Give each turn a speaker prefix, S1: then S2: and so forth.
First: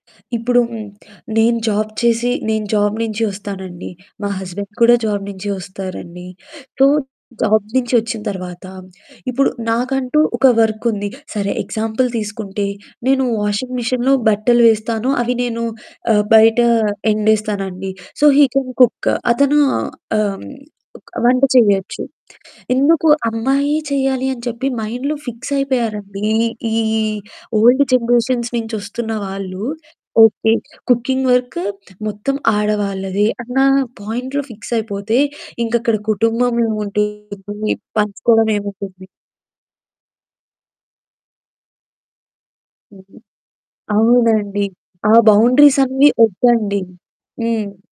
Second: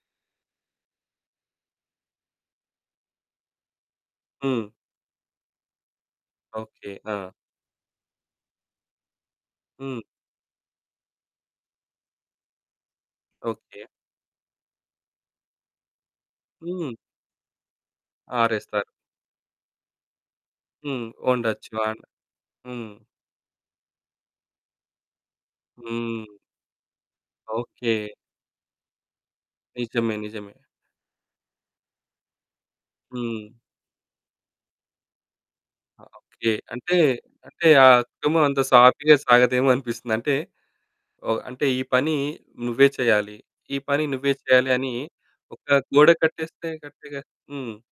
S1: ఇప్పుడు హ్మ్. నేను జాబ్ చేసి నేను జాబ్ నుంచి వస్తానండి. మా
S2: హ్మ్.
S1: హస్బెండ్ కూడా జాబ్ నుంచి వస్తారండి. So,
S2: okay. ఆ!
S1: జాబ్ నుంచి వచ్చిన తర్వాత, ఇప్పుడు
S2: హ్మ్.
S1: నాకంటూ ఒక వర్క్ ఉంది. సరే ఎగ్జాంపుల్ తీసుకుంటే, నేను వాషింగ్
S2: ఓకే.
S1: మిషిన్‌లో బట్టలు వేస్తాను. అవి నేను ఆహ్, బయట
S2: హ్మ్.
S1: ఎండేస్తానండి. సో, హీ కెన్
S2: ఆరేస్తారు.
S1: కుక్కు అతను ఆహ్, హ్మ్.
S2: హ్మ్.
S1: వంట
S2: ఒండొచ్చు.
S1: చేయొచ్చు.
S2: వాను హ్మ్.
S1: ఎందుకు అమ్మాయే చేయాలి అని చెప్పి మైండ్‌లో ఫిక్స్ అయిపోయారండి.
S2: హ్మ్.
S1: ఈ ఈ ఓల్డ్
S2: ఓకే.
S1: జనరేషన్స్ నుంచి వస్తున్న వాళ్ళు,
S2: నిజమే.
S1: ఓకే.
S2: నిజమే.
S1: కుకింగ్ వర్కు మొత్తం ఆడవాళ్ళదే
S2: హ్మ్.
S1: అన్న పాయింట్‌లో ఫిక్స్ అయిపోతే ఇంకక్కడ
S2: ఆ! ఓకే.
S1: కుటుంబం
S2: అంటే, అంటే
S1: ఏముంటుంది?
S2: ఆ కుటుంబం
S1: పంచుకోవడం
S2: అంత
S1: ఏముంటుంది?
S2: సాఫీగా సాగదేమో అనిపిస్తుంది. అంటే, ఓహ్! అంటే ఈ పని నువ్వే
S1: హుహు.
S2: చెయ్యాలి. ఈ పని నువ్వే
S1: అవునండి.
S2: చెయ్యాలి అని,
S1: ఆ
S2: ఒక
S1: బౌండరీసన్ని
S2: గోడ కట్టేస్తే
S1: వద్దండి.
S2: కరెక్ట్‌గా
S1: హ్మ్.
S2: హ్మ్.